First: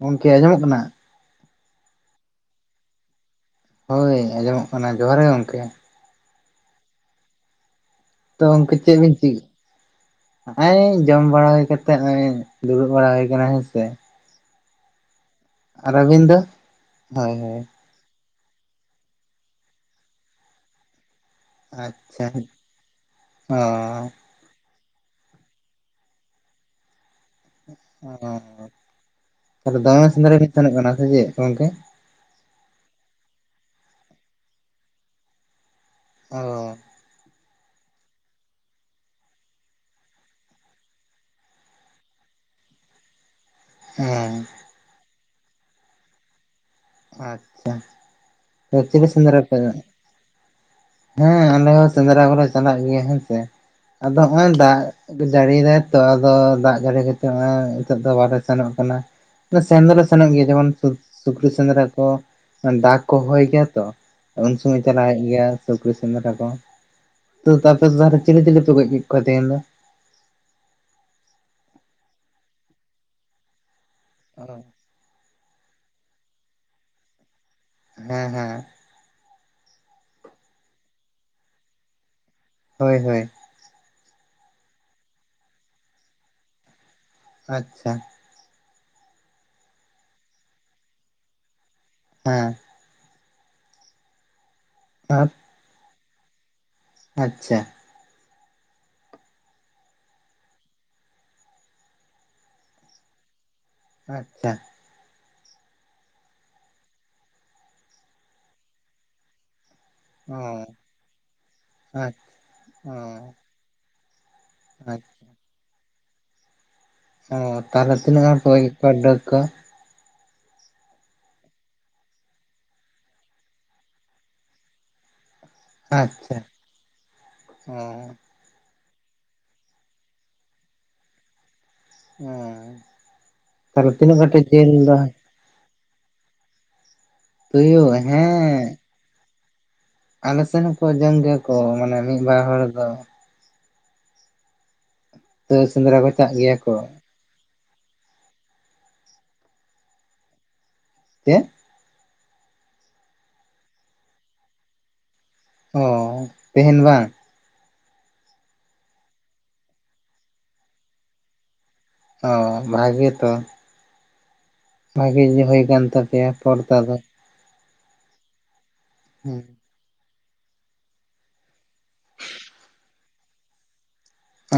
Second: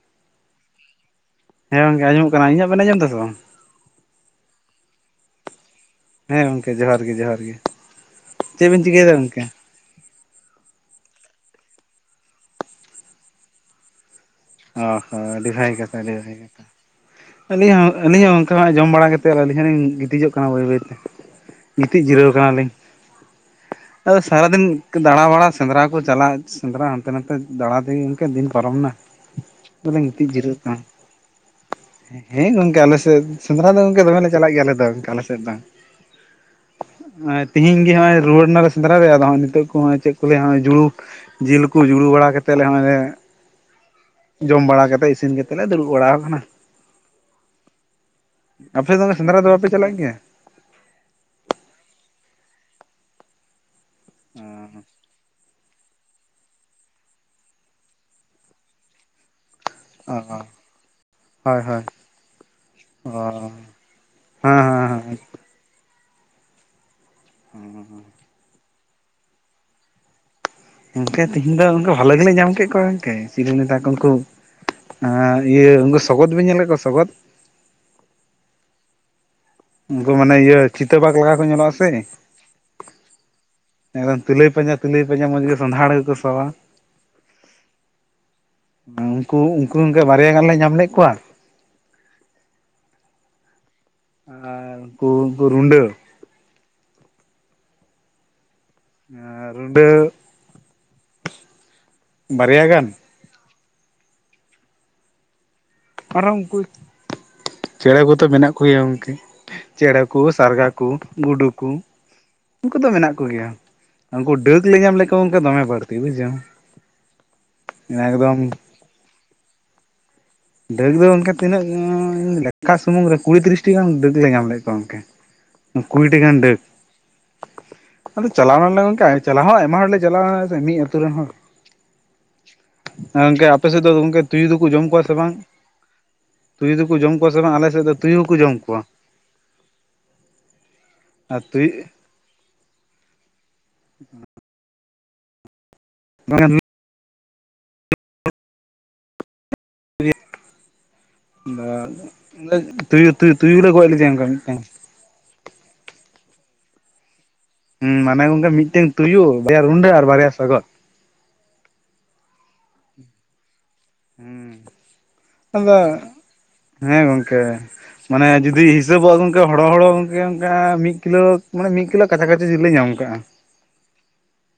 ᱜᱚᱢᱠᱮ ᱟᱸᱡᱚᱢᱚᱜ ᱠᱟᱱᱟ? ᱦᱮᱸ ᱜᱚᱝᱠᱮ ᱟᱸᱚᱢ ᱠᱟᱱᱟ, ᱤᱧᱟᱹᱜ ᱵᱮᱱ ᱟᱸᱡᱚᱢ ᱫᱟ ᱥᱮ ᱵᱟᱝ? ᱦᱳᱭ ᱟᱸᱡᱚᱢᱚᱜ ᱠᱟᱱᱟ ᱡᱚᱦᱟᱨ ᱜᱮ ᱜᱚᱢᱠᱮ᱾ ᱦᱮᱸ ᱜᱚᱝᱠᱮ ᱡᱚᱦᱟᱨ ᱜᱮ ᱡᱚᱦᱟᱨ ᱜᱮ᱾ ᱛᱚ ᱜᱚᱝᱠᱮ ᱪᱮᱫ ᱵᱤᱱ ᱪᱮ ᱱᱚᱜᱚᱭ ᱡᱚᱢ ᱵᱟᱲᱟ ᱦᱩᱭ ᱠᱟᱛᱮ ᱱᱚᱜᱼᱚᱭ ᱫᱩᱲᱩᱵ ᱵᱟᱲᱟ ᱦᱩᱭ ᱟᱠᱟᱱᱟ ᱦᱮᱸ ᱥᱮ᱾ ᱚ ᱦᱚᱸ ᱟᱹᱰᱤ ᱵᱷᱟᱜᱮ ᱠᱟᱛᱷᱟ ᱟᱹᱰᱤ ᱟᱹᱵᱤᱱ ᱵᱷᱟᱹᱜᱮ ᱫᱚ? ᱠᱟᱛᱷᱟ ᱦᱳᱭ ᱦᱳᱭ ᱟᱹᱞᱤᱧ ᱦᱚᱸ ᱟᱹᱞᱤᱧ ᱦᱚᱸ ᱛᱚ ᱦᱟᱸᱜ ᱡᱚᱢ ᱵᱟᱲᱟ ᱠᱟᱛᱮᱫ ᱟᱨ ᱟᱹᱞᱤᱧ ᱦᱚᱸᱞᱤᱧ ᱜᱤᱛᱤᱡᱚᱜ ᱠᱟᱱᱟ ᱵᱟᱹᱭ ᱵᱟᱹᱭᱛᱮ᱾ ᱜᱤᱛᱤᱡ ᱟᱪᱪᱷᱟ ᱡᱤᱨᱟᱹᱣ ᱠᱟᱱᱟᱞᱤᱧ ᱚ᱾ ᱟᱫᱚ ᱥᱟᱨᱟᱫᱤᱱ ᱫᱟᱬᱟᱵᱟᱲᱟ ᱥᱮᱸᱫᱽᱨᱟ ᱠᱚ ᱪᱟᱞᱟᱜ, ᱥᱮᱸᱫᱽᱨᱟ ᱦᱟᱱᱛᱮ ᱱᱟᱛᱮ ᱫᱟᱬᱟ ᱛᱮᱜᱮ ᱜᱚᱝᱠᱮ ᱫᱤᱱ ᱯᱟᱨᱚᱢ ᱮᱱᱟ᱾ ᱛᱟᱞᱦᱮ ᱫᱚᱢᱮ ᱥᱮᱸᱫᱽᱨᱟ ᱵᱤᱱ ᱥᱮᱱᱚᱜ ᱠᱟᱱᱟ ᱥᱮ ᱪᱮᱫ ᱜᱚᱝᱠᱮ? ᱦᱮᱸ ᱦᱮᱸ ᱜᱚᱝᱠᱮ ᱟᱞᱮ ᱥᱮᱫ ᱥᱮᱸᱫᱽᱨᱟ ᱫᱚ ᱜᱚᱝᱠᱮ ᱫᱚᱢᱮ ᱞᱮ ᱪᱟᱞᱟᱜ ᱜᱮᱭᱟ ᱟᱞᱮ ᱫᱚ ᱜᱚᱝᱠᱮ ᱟᱞᱮ ᱥᱮᱫ ᱫᱚ᱾ ᱚ᱾ ᱚᱭ ᱛᱮᱦᱤᱧ ᱜᱮ ᱦᱚᱸᱜᱼᱚᱭ ᱨᱩᱩᱭᱟᱹᱲ ᱱᱟᱞᱮ ᱥᱮᱫᱽᱨᱟ ᱨᱮ ᱟᱫᱚ ᱦᱚᱸᱜᱼᱚᱭ ᱱᱤᱛᱚᱜ ᱠᱚ ᱦᱚᱸᱜᱼᱚᱭ ᱪᱮᱫ ᱠᱚ ᱞᱟᱹᱭᱟ ᱦᱚᱸᱜᱼᱚᱭ ᱡᱩᱲᱩ ᱡᱤᱞ ᱠᱚ ᱡᱩᱲᱩ ᱵᱟᱲᱟ ᱠᱟᱛᱮᱫ ᱞᱮ ᱦᱚᱸᱜᱼᱚᱭ ᱞᱮ ᱦᱮᱸ ᱡᱚᱢ ᱵᱟᱲᱟ ᱠᱟᱛᱮᱫ ᱤᱥᱤᱱ ᱠᱟᱛᱮᱫ ᱞᱮ ᱫᱩᱲᱩᱵ ᱵᱟᱲᱟᱣ ᱟᱠᱟᱱᱟ᱾ ᱟᱪᱪᱷᱟ ᱮ ᱟᱯᱮ ᱫᱚ ᱪᱤᱞᱤ ᱥᱮᱸᱫᱽᱨᱟ ᱫᱚ ᱯᱮ ᱵᱟᱯᱮ ᱪᱟᱞᱟᱜ ᱜᱮᱭᱟ ᱦᱮᱸ ᱟᱞᱮ ᱦᱚᱸ ᱥᱮᱸᱫᱽᱨᱟ ᱠᱚᱞᱮ ᱪᱟᱞᱟᱜ ᱜᱮᱭᱟ ᱦᱳᱭ ᱥᱮ, ᱟᱫᱚ ᱦᱚᱸᱜᱼᱚᱭ ᱫᱟᱜ ᱡᱟᱹᱲᱤᱭ ᱫᱟᱭ ᱛᱚ ᱟᱫᱚ ᱫᱟᱜ ᱡᱟᱹᱲᱤ ᱠᱟᱛᱮᱫ ᱦᱚᱸᱜᱼᱚᱭ ᱦᱤᱛᱚᱜ ᱫᱚ ᱵᱟᱞᱮ ᱥᱮᱱᱚᱜ ᱠᱟᱱᱟ᱾ ᱥᱮᱱ ᱫᱚᱞᱮ ᱥᱮᱱᱚᱜ ᱚ ᱜᱮᱭᱟ ᱡᱮᱢᱚᱱ ᱥᱩᱨ [inaudible] ᱦᱳᱭ ᱥᱮᱸᱫᱽᱨᱟ ᱦᱳᱭ ᱠᱚ ᱰᱟᱠ ᱠᱚ ᱦᱚᱦᱚᱭ ᱚ ᱜᱮᱭᱟ ᱛᱚ ᱩᱱ ᱦᱮᱸ ᱥᱚᱢᱚᱭ ᱦᱮᱸ ᱪᱟᱞᱟᱜ ᱦᱮᱸ ᱦᱩᱭᱩᱜ ᱜᱮᱭᱟ᱾ ᱥᱩᱠᱨᱤ ᱥᱮᱸᱫᱽᱨᱟ ᱠᱚ ᱛᱚ ᱛᱟᱯᱚᱨᱮ ᱛᱟᱞᱦᱮ ᱪᱤᱞᱤ ᱪᱤᱞᱤᱯᱮ ᱜᱚᱡ ᱠᱮᱫ ᱠᱚᱣᱟ ᱛᱟᱦᱮᱧ ᱫᱚ? ᱜᱚᱝᱠᱮ ᱛᱮᱦᱮᱧ ᱫᱚ ᱜᱚᱝᱠᱮ ᱵᱷᱟᱞᱮ ᱜᱮᱞᱮ ᱧᱟᱢ ᱠᱮᱫ ᱠᱚᱣᱟ ᱜᱚᱝᱠᱮ [inaudible] ᱠᱚ ᱩᱱᱠᱩ [inaudible] ᱟᱨ ᱤᱭᱟᱹ ᱩᱱᱠᱩ ᱥᱚᱜᱚᱫ ᱵᱤᱱ ᱧᱮᱞ ᱠᱟᱜ ᱠᱚᱣᱟ ᱥᱚᱜᱚᱫ? ᱦᱮᱸ ᱦᱮᱸ᱾ ᱩᱱᱠᱩ ᱢᱟᱱᱮ ᱤᱭᱟᱹ ᱪᱤᱛᱟᱹ ᱵᱟᱜ ᱞᱮᱠᱟ ᱠᱚ ᱧᱮᱞᱚᱜ-ᱟ ᱥᱮ? ᱦᱳᱭ ᱦᱳᱭ᱾ ᱮᱠᱫᱚᱢ ᱛᱤᱞᱟᱹᱭ ᱯᱟᱸᱡᱟ ᱛᱤᱞᱟᱹᱭ ᱯᱟᱸᱡᱟ ᱢᱚᱡᱽ ᱜᱮ ᱥᱚᱸᱫᱷᱟᱲ ᱜᱮᱠᱚ ᱥᱚᱣᱟ᱾ ᱟᱪᱪᱷᱟ᱾ ᱩᱱᱠᱩ ᱩᱱᱠᱩ ᱜᱚᱝᱠᱮ ᱵᱟᱨᱭᱟ ᱜᱟᱱ ᱞᱮ ᱧᱟᱢ ᱞᱮᱫ ᱠᱚᱣᱟ᱾ ᱦᱮᱸ᱾ ᱟᱨ ᱩᱱᱠᱩ ᱟᱨ ᱩᱱᱠᱩ ᱨᱩᱸᱰᱟᱹ᱾ ᱟᱪᱪᱷᱟ᱾ ᱟᱨ ᱨᱩᱸᱵᱟᱹ ᱵᱟᱨᱭᱟ ᱜᱟᱱ? ᱟᱪᱪᱷᱟ᱾ ᱟᱨᱦᱚᱸ ᱩᱱᱠᱩ, ᱪᱮᱬᱮ ᱠᱚᱛᱚ ᱢᱮᱱᱟᱜ ᱠᱚᱜᱮᱭᱟ ᱜᱚᱝᱠᱮ᱾ ᱪᱮᱬᱮ ᱠᱚ, ᱚ ᱥᱟᱨᱜᱟ ᱠᱚ, ᱜᱩᱰᱩ ᱠᱚ ᱟᱪᱪᱷᱟ ᱩᱱᱠᱩ ᱫᱚ ᱚ ᱢᱮᱱᱟᱜ ᱠᱚᱜᱮᱭᱟ᱾ ᱩᱱᱠᱩ ᱰᱟᱹᱠ ᱞᱮ ᱧᱟᱢ ᱞᱮᱫ ᱠᱚᱣᱟ ᱟᱪᱪᱷᱟ ᱜᱚᱝᱠᱮ ᱫᱚᱢᱮ ᱵᱟᱹᱲᱛᱤ ᱵᱩᱡᱷᱟᱹᱣ᱾ ᱚ ᱛᱟᱦᱚᱞᱮ ᱛᱤᱱᱟᱹᱜ ᱜᱟᱱ ᱯᱮ ᱮᱠᱫᱚᱢ ᱦᱩᱭ ᱠᱮᱫ ᱠᱚᱣᱟ ᱰᱟᱹᱠ ᱠᱚ? ᱰᱟᱹᱜ ᱫᱚ ᱚᱝᱠᱮ ᱛᱤᱱᱟᱹᱜ ᱩᱸ ᱞᱮᱠᱷᱟ ᱥᱩᱢᱩᱝ ᱨᱮ ᱠᱩᱲᱤ ᱛᱤᱨᱤᱥᱴᱤ ᱜᱟᱱ ᱰᱟᱹᱠ ᱞᱮ ᱧᱟᱢ ᱞᱮᱫ ᱠᱚᱣᱟ ᱜᱚᱝᱠᱮ᱾ ᱠᱩᱲᱤᱴᱤ ᱜᱟᱱ ᱟᱪᱪᱷᱟ ᱰᱟᱹᱠ, ᱦᱮᱸ ᱟᱫᱚ ᱪᱟᱞᱟᱣ ᱱᱟᱞᱮ ᱜᱚᱝᱠᱮ ᱪᱟᱞᱟᱣ ᱦᱚᱸ ᱟᱭᱢᱟ ᱦᱚᱲ ᱞᱮ ᱪᱟᱞᱟᱣᱱᱟ ᱥᱮ ᱢᱤᱫ ᱟᱹᱛᱩ ᱨᱮᱱ ᱦᱚᱲ᱾ ᱦᱮᱸ ᱮᱸ ᱜᱚᱝᱠᱮ ᱟᱯᱮ ᱥᱮᱫ ᱫᱚ ᱛᱟᱦᱚᱞᱮ ᱛᱤᱱᱟᱹᱜ ᱜᱚᱝᱠᱮ ᱠᱟᱴᱤᱡ ᱛᱩᱭᱩ ᱫᱚᱠᱚ ᱡᱤᱞ ᱡᱚᱢ ᱫᱚ ᱠᱚᱣᱟ ᱥᱮ ᱵᱟᱝ, ᱛᱩᱭᱩ ᱫᱚᱠᱚ ᱡᱚᱢ ᱠᱚᱣᱟ ᱥᱮ ᱵᱟᱝ ᱟᱞᱮ ᱥᱮᱫ ᱫᱚ ᱛᱩᱭᱩ ᱦᱚᱸᱠᱚ ᱡᱚᱢ ᱠᱚᱣᱟ᱾ ᱟᱞᱮ ᱥᱮᱱ ᱦᱚᱸᱠᱚ ᱡᱚᱢ ᱜᱮᱭᱟ ᱟᱨ ᱠᱚ ᱛᱩᱭᱩ ᱢᱟᱱᱮ ᱢᱤᱫ ᱵᱟᱨ ᱦᱚᱲ ᱫᱚ᱾ ᱛᱳᱭᱳ ᱥᱮᱸᱫᱽᱨᱟ ᱠᱚ ᱪᱟᱜ ᱜᱮᱭᱟ ᱠᱚ᱾ [inaudible] ᱪᱮᱫ? [inaudible] ᱛᱩᱭᱩ ᱛᱩᱭᱩ ᱛᱩᱭᱩ ᱜᱮᱞᱮ ᱜᱚᱡ ᱞᱮᱫᱮᱭᱟ ᱚᱱᱠᱟ ᱢᱤᱫᱴᱟᱝ᱾ ᱚ ᱛᱮᱦᱮᱧ ᱵᱟᱝ ᱾ ᱦᱮᱸ ᱢᱟᱱᱮ ᱜᱚᱝᱠᱮ ᱢᱤᱫᱴᱮᱱ ᱛᱩᱭᱩ ᱵᱟᱨᱭᱟ ᱨᱩᱰᱟᱹ ᱟᱨ ᱵᱟᱨᱭᱟ ᱥᱟᱜᱚᱫ ᱾ ᱚ ᱵᱷᱟᱜᱮ ᱛᱚ ᱾ ᱵᱷᱟᱜᱤ ᱜᱮ ᱦᱩᱭ ᱟᱠᱟᱱ ᱛᱟᱯᱮᱭᱟ ᱯᱚᱨᱫᱟ ᱫᱚ ᱾ ᱮ ᱢᱟᱱᱮ ᱡᱩᱫᱤ ᱦᱤᱥᱟᱹᱵᱚᱜ ᱦᱮᱸ ᱜᱚᱝᱠᱮ ᱦᱚᱲᱚ ᱦᱚᱲᱚ ᱮ ᱚᱱᱠᱟ ᱢᱤᱫ ᱠᱤᱞᱳ ᱢᱟᱱᱮ ᱢᱤᱫ ᱠᱤᱞᱳ ᱠᱟᱪᱷᱟ ᱠᱟᱪᱷᱤ ᱡᱤᱞ ᱞᱮ ᱧᱟᱢ ᱟᱠᱟᱜ-ᱟ᱾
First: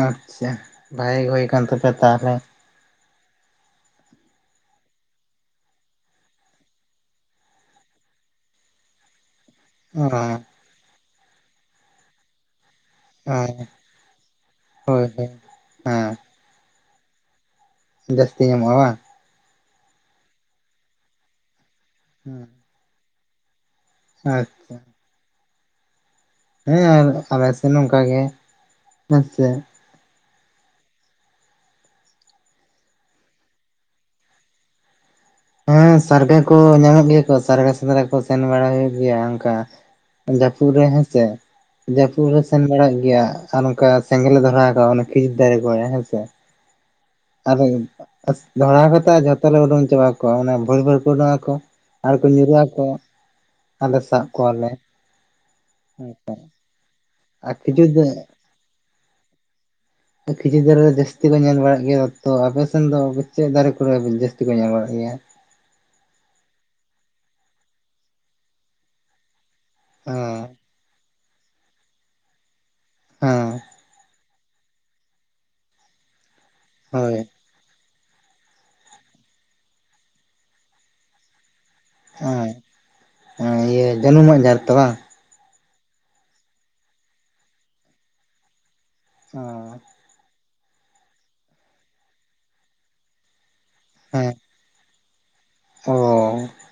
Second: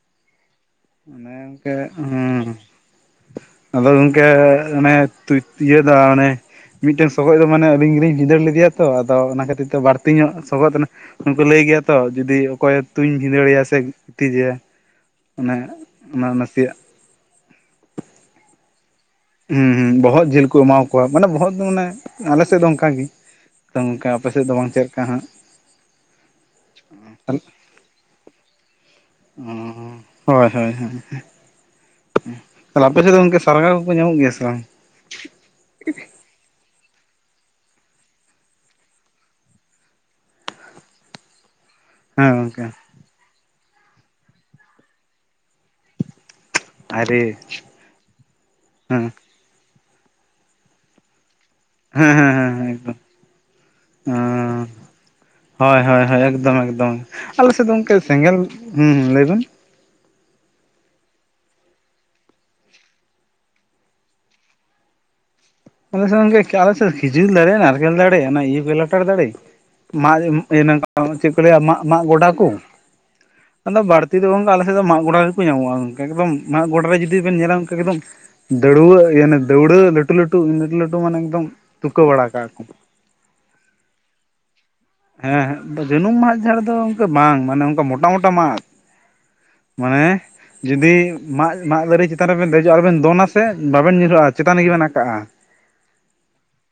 ᱟᱪᱪᱷᱟ ᱵᱷᱟᱜᱮ ᱜᱮ ᱚᱱᱮ ᱦᱩᱭ ᱟᱠᱟᱱ ᱜᱚᱝᱠᱮ ᱛᱟᱯᱮᱭᱟ ᱛᱟᱦᱚᱞᱮ ᱾ ᱦᱩᱸ ᱟᱫᱚ ᱜᱚᱢᱠᱮ ᱚᱱᱮ ᱤᱭᱟᱹ ᱫᱚ ᱚᱱᱮ ᱢᱤᱫᱴᱮᱱ ᱥᱚᱜᱚᱡ ᱫᱚ ᱢᱟᱱᱮ ᱟᱞᱤᱧ ᱜᱮᱞᱤᱧ ᱵᱷᱤᱸᱫᱟᱹᱲ ᱞᱮᱫᱮᱭᱟ ᱛᱚ ᱟᱫᱚ ᱚᱱᱟ ᱠᱷᱟᱹᱛᱤᱨ ᱛᱮ ᱛᱚ ᱚ ᱵᱟᱹᱲᱛᱤ ᱧᱚᱜ ᱦᱮᱸ ᱥᱚᱜᱫ ᱚᱱᱮ ᱩᱱᱠᱩ ᱞᱟᱹᱭ ᱜᱮᱭᱟ ᱛᱚ ᱡᱩᱫᱤ ᱚᱠᱚᱭ ᱛᱩᱧ ᱵᱷᱤᱸᱫᱟᱹᱲ ᱮᱭᱟ ᱥᱮ ᱜᱤᱛᱤᱡᱮᱭᱟ ᱦᱳᱭ ᱦᱳᱭ ᱾ ᱚᱱᱮ ᱚᱱᱟ ᱱᱟᱥᱮᱭᱟᱜ ᱡᱟᱹᱥᱛᱤ ᱧᱟᱢᱚᱜ-ᱟ ᱵᱟᱝ᱾ ᱦᱩᱸ ᱦᱩᱸ ᱵᱚᱦᱚᱜ ᱡᱤᱞ ᱠᱚ ᱮᱢᱟ ᱠᱚᱣᱟ ᱢᱟᱱᱮ ᱵᱚᱦᱚᱜ ᱫᱚ ᱢᱟᱱᱮ ᱟᱞᱮ ᱥᱮᱫ ᱫᱚ ᱚᱱᱠᱟᱜᱮ ᱛᱚ ᱜᱚᱝᱠᱮ ᱟᱯᱮ ᱦᱮᱸ ᱥᱮᱫ ᱫᱚ ᱵᱟᱝ ᱟᱪᱪᱷᱟ ᱪᱮᱫᱠᱟ ᱦᱟᱸᱜ? ᱦᱮᱸ ᱟᱞᱮ ᱥᱮᱫ ᱱᱚᱝᱠᱟ ᱜᱮ ᱦᱮᱸ ᱚ ᱥᱮ ᱾ ᱦᱳᱭ ᱦᱳᱭ ᱦᱮᱸ ᱦᱮᱸ ᱛᱟᱦᱚᱞᱮ ᱟᱯᱮ ᱥᱮᱫ ᱫᱚ ᱜᱚᱝᱠᱮ ᱥᱟᱨᱜᱟᱨ ᱠᱚᱠᱚ ᱧᱟᱢᱚᱜ ᱜᱮᱭᱟ ᱥᱮ ᱵᱟᱝ? ᱦᱮᱸ ᱥᱟᱨᱜᱟ ᱠᱚ ᱧᱟᱢᱚᱜ ᱜᱮᱭᱟ ᱠᱚ ᱥᱟᱨᱜᱟ ᱥᱮᱸᱫᱽᱨᱟ ᱠᱚ ᱥᱮᱱ ᱵᱟᱲᱟ ᱦᱩᱭᱩᱜ ᱜᱮᱭᱟ ᱚᱱᱠᱟ ᱾ ᱡᱟᱹᱫᱯᱩ ᱨᱮ ᱦᱮᱸ ᱥᱮ ᱾ ᱡᱟᱹᱯᱩᱫ ᱦᱮᱸ ᱨᱮ ᱥᱮᱱ ᱜᱚᱝᱠᱮ ᱵᱟᱲᱟᱜ ᱜᱮᱭᱟ ᱟᱨ ᱚᱱᱠᱟ ᱥᱮᱸᱜᱮᱞ ᱞᱮ ᱫᱷᱚᱨᱟᱣ ᱟᱠᱚ ᱠᱷᱤᱡᱩᱨ ᱫᱟᱨᱮ ᱠᱚᱨᱮ ᱦᱮᱸᱥᱮ ᱾ ᱟᱭᱨᱮ ᱟᱫᱚ ᱫᱷᱚᱨᱟᱣ ᱠᱟᱛᱮᱜ ᱡᱷᱚᱛᱚ ᱞᱮ ᱚᱰᱟᱹᱝ ᱪᱟᱵᱟ ᱠᱚᱣᱟ ᱢᱟᱱᱮ ᱵᱷᱩᱨ ᱵᱷᱩᱨ ᱠᱚ ᱩᱰᱩᱝ ᱟᱠᱚ ᱾ ᱦᱮᱸ ᱟᱨᱠᱚ ᱦᱮᱸ ᱧᱩᱨᱦᱩᱜ ᱦᱮᱸ ᱟᱠᱚ ᱮᱠᱫᱚᱢ ᱟᱨᱞᱮ ᱥᱟᱵ ᱠᱚᱣᱟᱞᱮ ᱚᱸ ᱾ ᱦᱳᱭ ᱦᱳᱭ ᱦᱳᱭ ᱮᱠᱫᱚᱢ ᱮᱠᱫᱚᱢ ᱟᱞᱮ ᱟᱨ ᱥᱮᱫ ᱫᱚ ᱠᱷᱤᱡᱩᱨ ᱜᱚᱢᱠᱮ ᱥᱮᱸᱜᱮᱞ ᱦᱩᱸᱦᱩᱸ ᱞᱟᱹᱭ ᱵᱤᱱ ᱠᱷᱤᱡᱩᱨ ᱫᱟᱨᱮ ᱨᱮ ᱡᱟᱹᱥᱛᱤ ᱠᱚ ᱧᱮᱞ ᱵᱟᱲᱟᱜ ᱜᱮᱭᱟ ᱛᱚ ᱟᱯᱮ ᱥᱮᱱ ᱫᱚ ᱪᱮᱫ ᱫᱟᱨᱮ ᱠᱚᱨᱮ ᱡᱟᱹᱥᱛᱤ ᱠᱚ ᱧᱮᱞ ᱵᱟᱲᱟᱜ ᱜᱮᱭᱟ? ᱟᱞᱮ ᱥᱮᱱ ᱜᱚᱝᱠᱮ ᱟᱞᱮ ᱥᱮᱫ ᱠᱷᱤᱡᱩᱨ ᱫᱟᱲᱮ, ᱱᱟᱨᱠᱮᱞ ᱫᱟᱲᱮ, ᱚᱱᱟ ᱤᱭᱟᱹ ᱞᱚᱴᱟᱨ ᱫᱟᱲᱮ ᱢᱟᱨᱮ ᱦᱮᱸ ᱤᱭᱟᱹ ᱪᱮᱫ ᱠᱚ ᱞᱟᱹᱭᱟ ᱢᱟ ᱢᱟᱜ ᱜᱚᱰᱟ ᱠᱚ ᱦᱮᱸ ᱟᱫᱚ ᱵᱟᱹᱲᱛᱤ ᱫᱚ ᱜᱚᱝᱠᱮ ᱟᱞᱮ ᱮᱠᱫᱚᱢ ᱢᱟᱜ ᱜᱚᱰᱟ ᱨᱮ ᱜᱮᱠᱚ ᱧᱟᱢᱚᱜ-ᱟ ᱜᱚᱝᱠᱮ ᱮᱠᱫᱚᱢ ᱢᱟᱜ ᱜᱚᱰᱟᱨ ᱨᱮ ᱦᱳᱭ ᱡᱩᱫᱤ ᱵᱮᱱ ᱧᱮᱞᱟ ᱜᱚᱝᱠᱮ ᱮᱠᱫᱚᱢ ᱫᱟᱹᱲᱣᱟᱹ ᱚᱱᱮ ᱫᱟᱹᱣᱲᱟᱹ ᱞᱟᱹᱴᱩ ᱞᱟᱹᱴᱩ ᱞᱟᱹᱴᱩ ᱞᱟᱹᱴᱩ ᱢᱟᱱᱮ ᱮᱠᱫᱚᱢ ᱛᱩᱠᱟᱹ ᱵᱟᱲᱟ ᱦᱮᱸ ᱠᱟᱜ-ᱟ ᱠᱚ᱾ ᱤᱭᱟᱹ ᱡᱟᱹᱱᱩᱢᱟᱜ ᱡᱷᱟᱲ ᱛᱚ ᱵᱟᱝ? ᱦᱮᱸ ᱦᱮᱸ ᱡᱟᱹᱱᱩᱢ ᱢᱟᱜ ᱡᱷᱟᱲ ᱫᱚ ᱜᱚᱝᱠᱮ ᱵᱟᱝ ᱢᱟᱱᱮ ᱚᱱᱠᱟ ᱢᱚᱴᱟ ᱢᱚᱴᱟ ᱢᱟᱫ ᱾ ᱚ ᱢᱟᱱᱮ ᱡᱩᱫᱤ ᱢᱟᱜ ᱢᱟᱫ ᱫᱟᱨᱮ ᱪᱮᱛᱟᱱ ᱨᱮᱵᱮᱱ ᱫᱮᱡᱚᱜ-ᱟ ᱟᱨ ᱵᱮᱱ ᱫᱚᱱᱟᱥ ᱥᱮ ᱵᱟᱵᱮᱱ ᱧᱩᱨᱦᱩᱜ-ᱟ ᱪᱮᱛᱟᱱ ᱨᱮᱜᱮ ᱵᱮᱱ ᱟᱠᱟᱜ-ᱟ᱾ ᱚᱻ ᱾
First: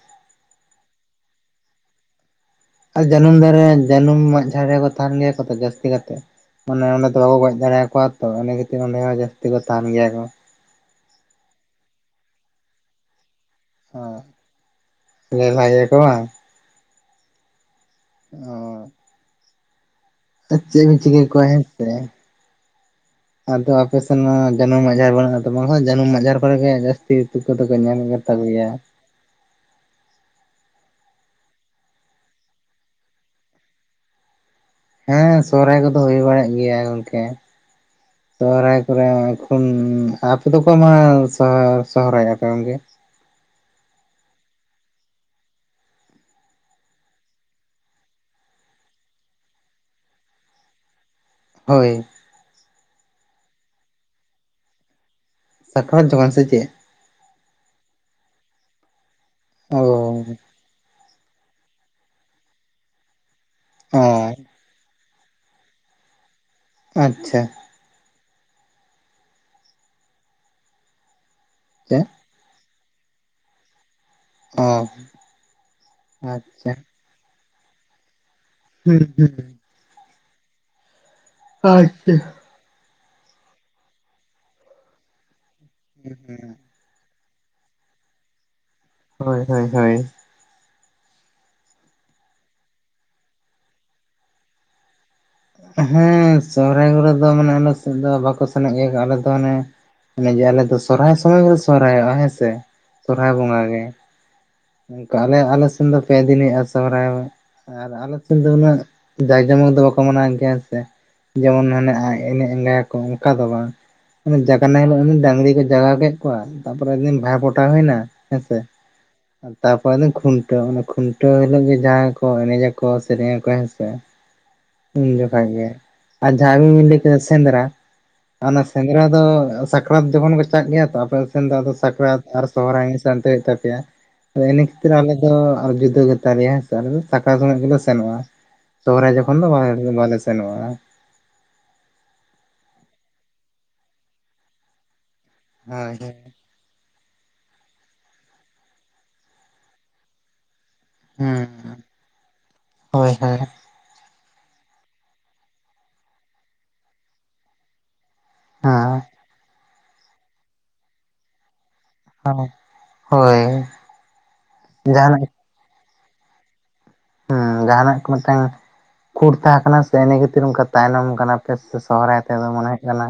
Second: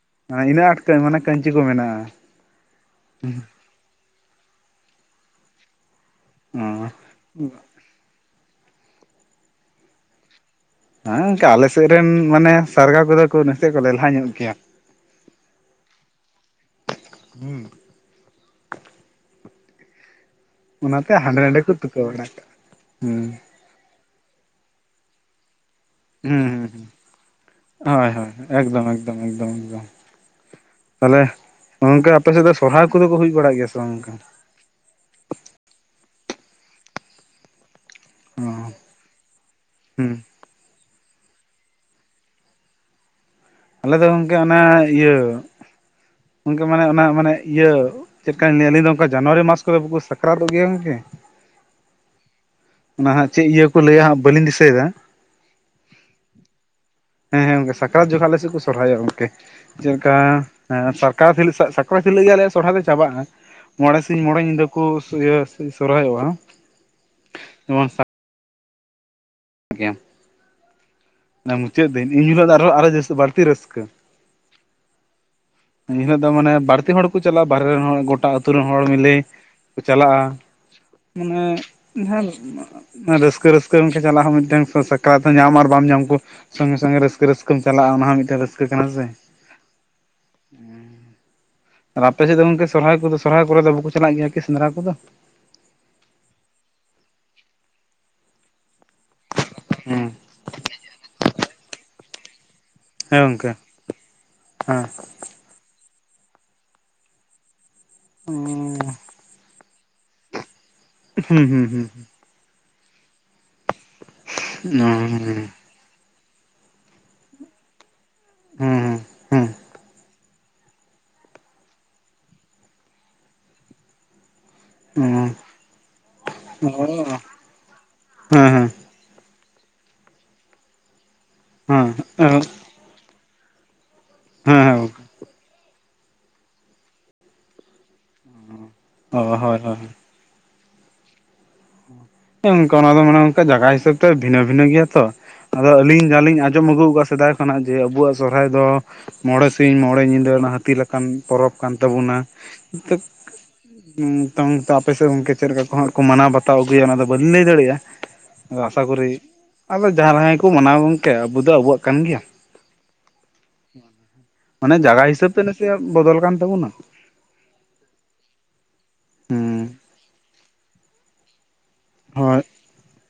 ᱤᱱᱟᱹᱜ ᱟᱴ ᱛᱮ ᱢᱟᱱᱮ ᱠᱟᱹᱧᱪᱤ ᱠᱚ ᱢᱮᱱᱟᱜ-ᱟ᱾ ᱡᱟᱹᱱᱩᱢ ᱫᱟᱨᱮ ᱡᱟᱹᱱᱩᱢ ᱢᱟᱜ ᱡᱷᱟᱲ ᱨᱮᱠᱚ ᱛᱟᱦᱮᱸᱱ ᱜᱮᱭᱟ ᱠᱚ ᱛᱚ ᱡᱟᱹᱥᱛᱤ ᱠᱟᱛᱮ᱾ ᱢᱟᱱᱮ ᱚᱸᱰᱮ ᱫᱚ ᱵᱟᱠᱚ ᱜᱚᱡᱽ ᱫᱟᱲᱮᱭ ᱟᱠᱚᱣᱟ ᱛᱚ ᱤᱱᱟᱹ ᱠᱷᱟᱹᱛᱤᱨ ᱚᱸᱰᱮ ᱦᱚᱸ ᱡᱟᱹᱥᱛᱤ ᱠᱚ ᱛᱟᱦᱮᱸᱱ ᱜᱮᱭᱟ ᱠᱚ᱾ ᱦᱮᱸ ᱜᱚᱝᱠᱮ ᱟᱞᱮ ᱥᱮᱫ ᱨᱮᱱ ᱢᱟᱱᱮ ᱥᱟᱨᱜᱟ ᱠᱚᱫᱚ ᱠᱚ ᱱᱟᱥᱮ ᱠᱚ ᱚ ᱞᱮᱞᱦᱟ ᱧᱚᱜ ᱜᱮᱭᱟ᱾ ᱞᱮᱞᱦᱟ ᱜᱮᱭᱟ ᱠᱚ ᱵᱟᱝ ᱾ [unintelligible] ᱚᱻ ᱪᱮᱫ ᱮᱢ ᱚᱱᱟᱛᱮ ᱪᱤᱠᱟᱹ ᱦᱟᱸᱰᱮ ᱠᱚᱣᱟ ᱱᱟᱰᱮ ᱠᱚ ᱦᱮᱸᱥᱮ᱾ ᱛᱩᱠᱟᱹ ᱵᱟᱲᱟ ᱠᱟᱜᱼᱟ ᱦᱩᱸ ᱟᱫᱚ ᱟᱯᱮ ᱥᱮᱱᱢᱟ ᱡᱟᱱᱩᱢ ᱢᱟᱜ ᱟᱡᱟᱨ ᱵᱟᱹᱱᱩᱜ ᱟᱛᱚ? ᱢᱚᱱᱮ ᱦᱚᱭ ᱡᱟᱹᱱᱩᱢ ᱢᱟᱜ ᱟᱡᱟᱨ ᱦᱩᱸ ᱠᱚᱨᱮ ᱦᱩᱸ ᱜᱮ ᱦᱩᱸ ᱡᱟᱹᱥᱛᱤ ᱛᱩᱠᱟᱹ ᱫᱚᱠᱚ ᱧᱟᱢ ᱦᱳᱭ ᱦᱳᱭ ᱜᱮᱛᱟ ᱠᱚ ᱜᱮᱭᱟ᱾ ᱮᱠᱫᱚᱢ ᱮᱠᱫᱚᱢ ᱮᱠᱫᱚᱢ᱾ ᱛᱟᱦᱚᱞᱮ ᱜᱚᱝᱠᱮ ᱟᱯᱮᱥᱮᱫ ᱫᱚ ᱥᱚᱨᱦᱟᱭ ᱠᱚᱫᱚ ᱠᱚ ᱦᱩᱭ ᱵᱟᱲᱟᱜ ᱜᱮᱭᱟ ᱥᱮ ᱵᱟᱝ ᱜᱚᱝᱠᱮ? ᱦᱮᱸ ᱥᱚᱨᱦᱟᱭ ᱠᱚᱫᱚ ᱦᱩᱭ ᱵᱟᱲᱟᱜ ᱜᱮᱭᱟ ᱜᱚᱝᱠᱮ᱾ ᱚ ᱥᱚᱨᱦᱟᱭ ᱠᱚᱨᱮ ᱮᱠᱷᱩᱱ ᱦᱩᱸ ᱟᱯᱮ ᱫᱚᱠᱚ ᱢᱟ ᱛᱚ ᱦᱟ ᱥᱚᱨᱦᱟᱭᱚᱜ-ᱟ ᱯᱮ ᱜᱚᱝᱠᱮ᱾ ᱟᱞᱮ ᱫᱚ ᱜᱚᱝᱠᱮ ᱚᱱᱟ ᱤᱭᱟᱹ ᱜᱚᱝᱠᱮ ᱢᱟᱱᱮ ᱚᱱᱟ ᱢᱟᱱᱮ ᱤᱭᱟᱹ ᱪᱮᱫ ᱠᱟᱹᱧ ᱞᱟᱹᱭᱟ ᱟᱹᱞᱤᱧ ᱫᱚ ᱚᱱᱠᱟ ᱡᱟᱱᱣᱟᱨᱤ ᱢᱟᱥ ᱠᱚᱨᱮ ᱵᱟᱠᱚ ᱥᱟᱠᱨᱟᱛᱚᱜ ᱜᱮᱭᱟ ᱜᱚᱝᱠᱮ᱾ ᱦᱳᱭ᱾ ᱚᱱᱟ ᱦᱟᱸᱜ ᱪᱮᱫ ᱤᱭᱟᱹ ᱠᱚ ᱞᱟᱹᱭᱟ ᱦᱟᱸᱜ ᱵᱟᱹᱞᱤᱧ ᱫᱤᱥᱟᱹᱭᱮᱫᱟ᱾ ᱥᱟᱠᱨᱟᱛ ᱡᱚᱠᱷᱚᱱ ᱥᱮ ᱪᱮᱫ? ᱦᱮᱸ ᱦᱮᱸ ᱜᱚᱝᱠᱮ ᱥᱟᱠᱨᱟᱛ ᱡᱚᱠᱷᱱ ᱟᱞᱮ ᱥᱮᱫ ᱠᱚ ᱥᱚᱨᱦᱟᱭᱚᱜ-ᱲ ᱜᱚᱝᱠᱮ᱾ ᱚ ᱪᱮᱫᱞᱠᱟ ᱦᱮᱸ ᱯᱟᱨ ᱠᱟᱛᱦᱤᱞᱚᱜ ᱥᱟ-ᱥᱟᱠᱨᱟᱛ ᱦᱤᱞᱳᱜ ᱜᱮ ᱟᱞᱮᱭᱟᱜ ᱥᱚᱨᱦᱟᱭ ᱫᱚ ᱪᱟᱵᱟᱜᱼᱟ, ᱢᱚᱬᱮ ᱚ ᱥᱤᱧ ᱢᱚᱬᱮ ᱧᱤᱫᱟᱹ ᱠᱚ ᱤᱭᱟᱹ ᱥᱚᱨᱦᱟᱭᱚᱜ-ᱟ᱾ ᱟᱪᱪᱷᱟ᱾ ᱱᱚᱣᱟᱝ ᱥᱟ ᱜᱮᱭᱟᱢ᱾ ᱚᱱᱟ ᱢᱩᱪᱟᱹᱫ ᱟᱪᱪᱷᱟ ᱫᱤᱱ ᱤᱱ ᱦᱤᱞᱳᱜ ᱫᱚ ᱟᱨᱚᱦᱚ ᱟᱨᱦ ᱡᱟᱹᱥ ᱵᱟᱹᱲᱛᱤ ᱨᱟᱹᱥᱠᱟᱹ᱾ ᱚ ᱮᱱᱦᱤᱞᱳᱜ ᱫᱚ ᱢᱟᱱᱮ ᱟᱪᱪᱷᱟ ᱵᱟᱹᱲᱛᱤ ᱦᱚᱲ ᱠᱚ ᱪᱟᱞᱟᱜ-ᱟ, ᱵᱟᱦᱨᱮ ᱨᱮᱱ ᱦᱚᱲ ᱜᱚᱴᱟ ᱟᱹᱛᱩ ᱨᱮᱱ ᱦᱚᱲ ᱦᱩᱸ ᱢᱤᱞᱮ ᱦᱩᱸ ᱠᱚ ᱪᱟᱞᱟᱜ-ᱟ᱾ ᱢᱟᱱᱮ ᱟᱪᱪᱷᱟ ᱦᱮᱸ ᱨᱟᱹᱥᱠᱟᱹ ᱨᱟᱹᱥᱠᱟᱹ ᱜᱚᱝᱠᱮ ᱪᱟᱞᱟᱜ ᱦᱚᱸ ᱢᱤᱫᱴᱮᱝ ᱥᱚ-ᱥᱟᱠᱨᱟᱛ ᱦᱚᱸ ᱧᱟᱢ ᱟᱨ ᱵᱟᱢ ᱧᱟᱢ ᱠᱚ ᱥᱚᱝᱜᱮ ᱥᱚᱝᱜᱮ ᱨᱟᱹᱥᱠᱟᱹ ᱨᱟᱹᱥᱠᱟᱹᱢ ᱪᱟᱞᱟᱜ-ᱟ ᱚᱱᱟ ᱦᱚᱸ ᱢᱤᱫᱴᱮᱱ ᱨᱟᱹᱥᱠᱟᱹ ᱠᱟᱱᱟ ᱥᱮ᱾ ᱦᱳᱭ ᱦᱳᱭ ᱦᱳᱭ᱾ ᱟᱨ ᱟᱯᱮ ᱥᱮᱫ ᱫᱚ ᱜᱚᱝᱠᱮ ᱥᱚᱨᱦᱟᱭ ᱠᱚᱫᱚ ᱥᱚᱨᱦᱟᱭ ᱠᱚᱨᱮ ᱫᱚ ᱵᱟᱠᱚ ᱪᱟᱞᱟᱜ ᱜᱮᱭᱟ ᱠᱤ ᱥᱮᱸᱫᱽᱨᱟ ᱠᱚᱫᱚ? ᱦᱮᱸ ᱥᱚᱦᱨᱟᱭ ᱠᱚᱨᱮ ᱫᱚ ᱢᱟᱱᱮ ᱟᱞᱮ ᱥᱮᱫ ᱫᱚ ᱵᱟᱠᱚ ᱥᱮᱱᱚᱜ ᱜᱮᱭᱟ ᱠᱚ ᱟᱞᱮ ᱫᱚ ᱚᱱᱮ ᱦᱮᱸ᱾ ᱚᱱᱮ ᱡᱮ ᱟᱞᱮ ᱫᱚ ᱥᱚᱨᱦᱟᱭ ᱥᱚᱢᱚᱭ ᱜᱮᱞᱮ ᱥᱚᱨᱦᱟᱭᱚᱜᱼᱟ ᱦᱮᱸᱥᱮ ᱦᱮᱸ ᱥᱚᱨᱦᱟᱭ ᱜᱚᱝᱠᱮ ᱵᱚᱸᱜᱟ ᱜᱮ᱾ ᱦᱮᱸ ᱠᱟ ᱟᱞᱮ ᱟᱞᱮ ᱥᱮᱱ ᱫᱚ ᱯᱮ ᱫᱤᱱᱮ ᱟ ᱥᱚᱦᱨᱟᱭ ᱵᱚᱸᱜᱟ ᱟᱨ ᱟᱞᱮ ᱥᱮᱱ ᱫᱚ ᱩᱱᱟᱹᱜ ᱦᱩᱸ ᱡᱟᱸᱠ ᱡᱚᱢᱚᱠ ᱫᱚ ᱵᱟᱠ ᱠᱚ ᱢᱟᱱᱟᱣ ᱜᱮᱭᱟᱸ ᱥᱮ ᱡᱮᱢᱚᱱ ᱦᱩᱸ ᱦᱩᱸ ᱦᱟᱱᱮ ᱦᱩᱸ ᱟᱡ ᱮᱱᱮᱡ ᱟᱸᱜᱟᱭᱟᱠᱚ ᱚᱝᱠᱟ ᱫᱚ ᱵᱟᱝ᱾ ᱚᱱᱮᱵᱡᱟᱜᱱᱟ ᱦᱤᱞᱚᱜ ᱦᱩᱸ ᱮᱢᱱᱤ ᱰᱟᱝᱨᱤ ᱠᱚ ᱡᱟᱜᱟᱣ ᱠᱮᱫ ᱠᱚᱣᱟ᱾ ᱛᱟᱯᱚᱨᱮ ᱫᱤᱱ ᱵᱷᱟᱭ ᱵᱷᱚᱴᱟ ᱦᱩᱭᱱᱟ᱾ ᱦᱮᱸᱥᱮ᱾ ᱦᱩᱸ ᱦᱩᱸ ᱦᱩᱸ ᱦᱮᱸ ᱦᱮᱸ ᱛᱟᱯᱚᱨᱮ ᱫᱚ ᱠᱷᱩᱱᱴᱟᱹᱣ ᱚᱱᱮ ᱠᱷᱩᱱᱴᱟᱹᱣ ᱦᱤᱞᱳ ᱜᱮ ᱡᱟᱦᱟᱸᱭ ᱠᱚ ᱮᱱᱮᱡᱟᱠᱚ ᱥᱮᱨᱮᱧᱟᱠᱚ ᱦᱮᱸᱥᱮ᱾ ᱦᱮᱸ ᱩᱱ ᱡᱚᱠᱷᱟ ᱜᱮ ᱟᱨ ᱡᱟᱦᱟᱸ ᱟᱹᱵᱤᱱ ᱵᱤᱱ ᱞᱟᱹᱭ ᱠᱮᱫᱟ ᱥᱮᱸᱫᱽᱨᱟ ᱚᱱᱟ ᱦᱮᱸ ᱦᱮᱸ ᱥᱮᱸ ᱫᱽᱨᱟ ᱫᱚ ᱥᱟᱠᱨᱟᱛ ᱡᱚᱠᱷᱚᱱ ᱠᱚ ᱪᱟᱜ ᱜᱮᱭᱟ ᱛᱚ ᱟᱯᱮ ᱥᱮᱱ ᱫᱚ ᱟᱫᱚ ᱥᱟᱠᱨᱟᱛ ᱟᱨ ᱥᱚᱦᱨᱟᱭ ᱢᱤᱫ ᱥᱟᱱᱛᱤ ᱦᱩᱭᱩᱜ ᱛᱟᱯᱮᱭᱟ᱾ ᱟᱫᱚ ᱤᱱᱟᱹ ᱠᱷᱟᱹᱛᱤᱨ ᱦᱮᱸ ᱟᱞᱮ ᱫᱚ ᱟᱨ ᱡᱩᱫᱟᱹ ᱜᱮ ᱛᱟᱞᱮᱭᱟ ᱦᱮᱸᱥᱮ ᱟᱞᱮ ᱫᱚ ᱥᱟᱠᱨᱟᱛ ᱥᱚᱢᱚᱭ ᱜᱮᱞᱮ ᱥᱟ ᱥᱮᱱᱚᱜᱼᱟ᱾ ᱥᱚᱦᱨᱟᱭ ᱚ ᱡᱚᱠᱷᱚᱱ ᱫᱚ ᱦᱳᱭ ᱵᱟᱮᱨ ᱦᱳᱭ ᱵᱟᱞᱮ ᱥᱮᱱᱚᱜ-ᱟ᱾ ᱦᱮᱸ ᱚᱝᱠᱟ ᱚᱱᱟ ᱫᱚ ᱢᱟᱱᱮ ᱚᱱᱠᱟ ᱡᱟᱜᱟ ᱦᱤᱥᱟᱹᱵ ᱛᱮ ᱵᱷᱤᱱᱟᱹᱼᱵᱷᱤᱱᱟᱹ ᱜᱮᱭᱟ ᱛᱚ ᱟᱫᱚ ᱦᱳᱭ ᱟᱹᱞᱤᱧ ᱦᱳᱭ ᱡᱟᱹᱦᱟᱞᱤᱧ ᱟᱡ ᱟᱸᱡᱚᱢ ᱟᱹᱜᱩᱣ ᱟᱠᱟᱜᱼᱟ ᱥᱮᱫᱟᱭ ᱠᱷᱚᱱᱟᱜ ᱡᱮ ᱟᱵᱩᱣᱟᱜ ᱥᱚᱨᱦᱟᱭ ᱫᱚ ᱢᱚᱬᱮ ᱥᱤᱧ ᱢᱚᱬᱮ ᱧᱤᱫᱟᱹ ᱚᱱᱟ ᱦᱟᱹᱛᱤ ᱞᱮᱠ ᱠᱟᱱ ᱦᱩᱸ ᱯᱚᱨᱚᱵᱽ ᱠᱟᱱ ᱛᱟᱵᱚᱱᱟ᱾ ᱦᱳᱭ ᱦᱳᱭ ᱱᱤᱛᱚᱝ ᱛᱚ ᱟᱯᱮ ᱥᱮᱫ ᱜᱚᱝᱠᱮ ᱪᱮᱫ ᱞᱮᱠᱟ ᱠᱚᱦᱟᱸᱜ ᱠᱚ ᱢᱟᱱᱟᱣ ᱵᱟᱛᱟᱣ ᱟᱹᱜᱩᱭᱟ ᱚᱱᱟ ᱫᱚ ᱵᱟᱹᱞᱤᱧ ᱞᱟᱹᱭ ᱫᱟᱲᱮᱭᱟᱜᱼᱟ᱾ ᱟᱫᱚ ᱟᱥᱟ ᱠᱚᱨᱤ ᱟᱫᱚ ᱡᱟᱦᱟᱸᱭ ᱨᱟᱦᱟᱭ ᱠᱚ ᱢᱟᱱᱟᱣ ᱜᱚᱝᱠᱮ ᱟᱵᱚ ᱫᱚ ᱟᱵᱚᱣᱟᱜ ᱠᱟᱱ ᱜᱮᱭᱟ᱾ ᱦᱮᱸ ᱦᱳᱭ ᱢᱟᱱᱮ ᱡᱟᱭᱟ ᱡᱟᱦᱟᱱᱟᱜ ᱦᱤᱥᱟᱹᱵᱽ ᱛᱮᱞᱮ ᱪᱮᱜ ᱵᱚᱫᱚᱞ ᱠᱟᱱ ᱛᱟᱵᱚᱱᱟ᱾ ᱦᱩᱸ ᱡᱟᱦᱟᱱᱟᱜ ᱠᱚ ᱢᱤᱝᱴᱟᱹᱝ ᱠᱷᱩᱸᱴ ᱛᱟᱦᱮᱸ ᱠᱟᱱᱟ ᱦᱩᱸ ᱥᱮ ᱤᱱᱟᱹ ᱠᱷᱟᱹᱛᱤᱨ ᱚᱝᱠᱟ ᱛᱟᱭᱱᱚᱢ ᱠᱟᱱᱟ᱾ ᱯᱷᱮᱥ ᱥᱮ ᱥᱚᱦᱚᱨᱟᱭ ᱦᱳᱭ ᱛᱮᱫᱚ ᱢᱚᱱᱮ ᱦᱚᱭᱩᱜ ᱠᱟᱱᱟ᱾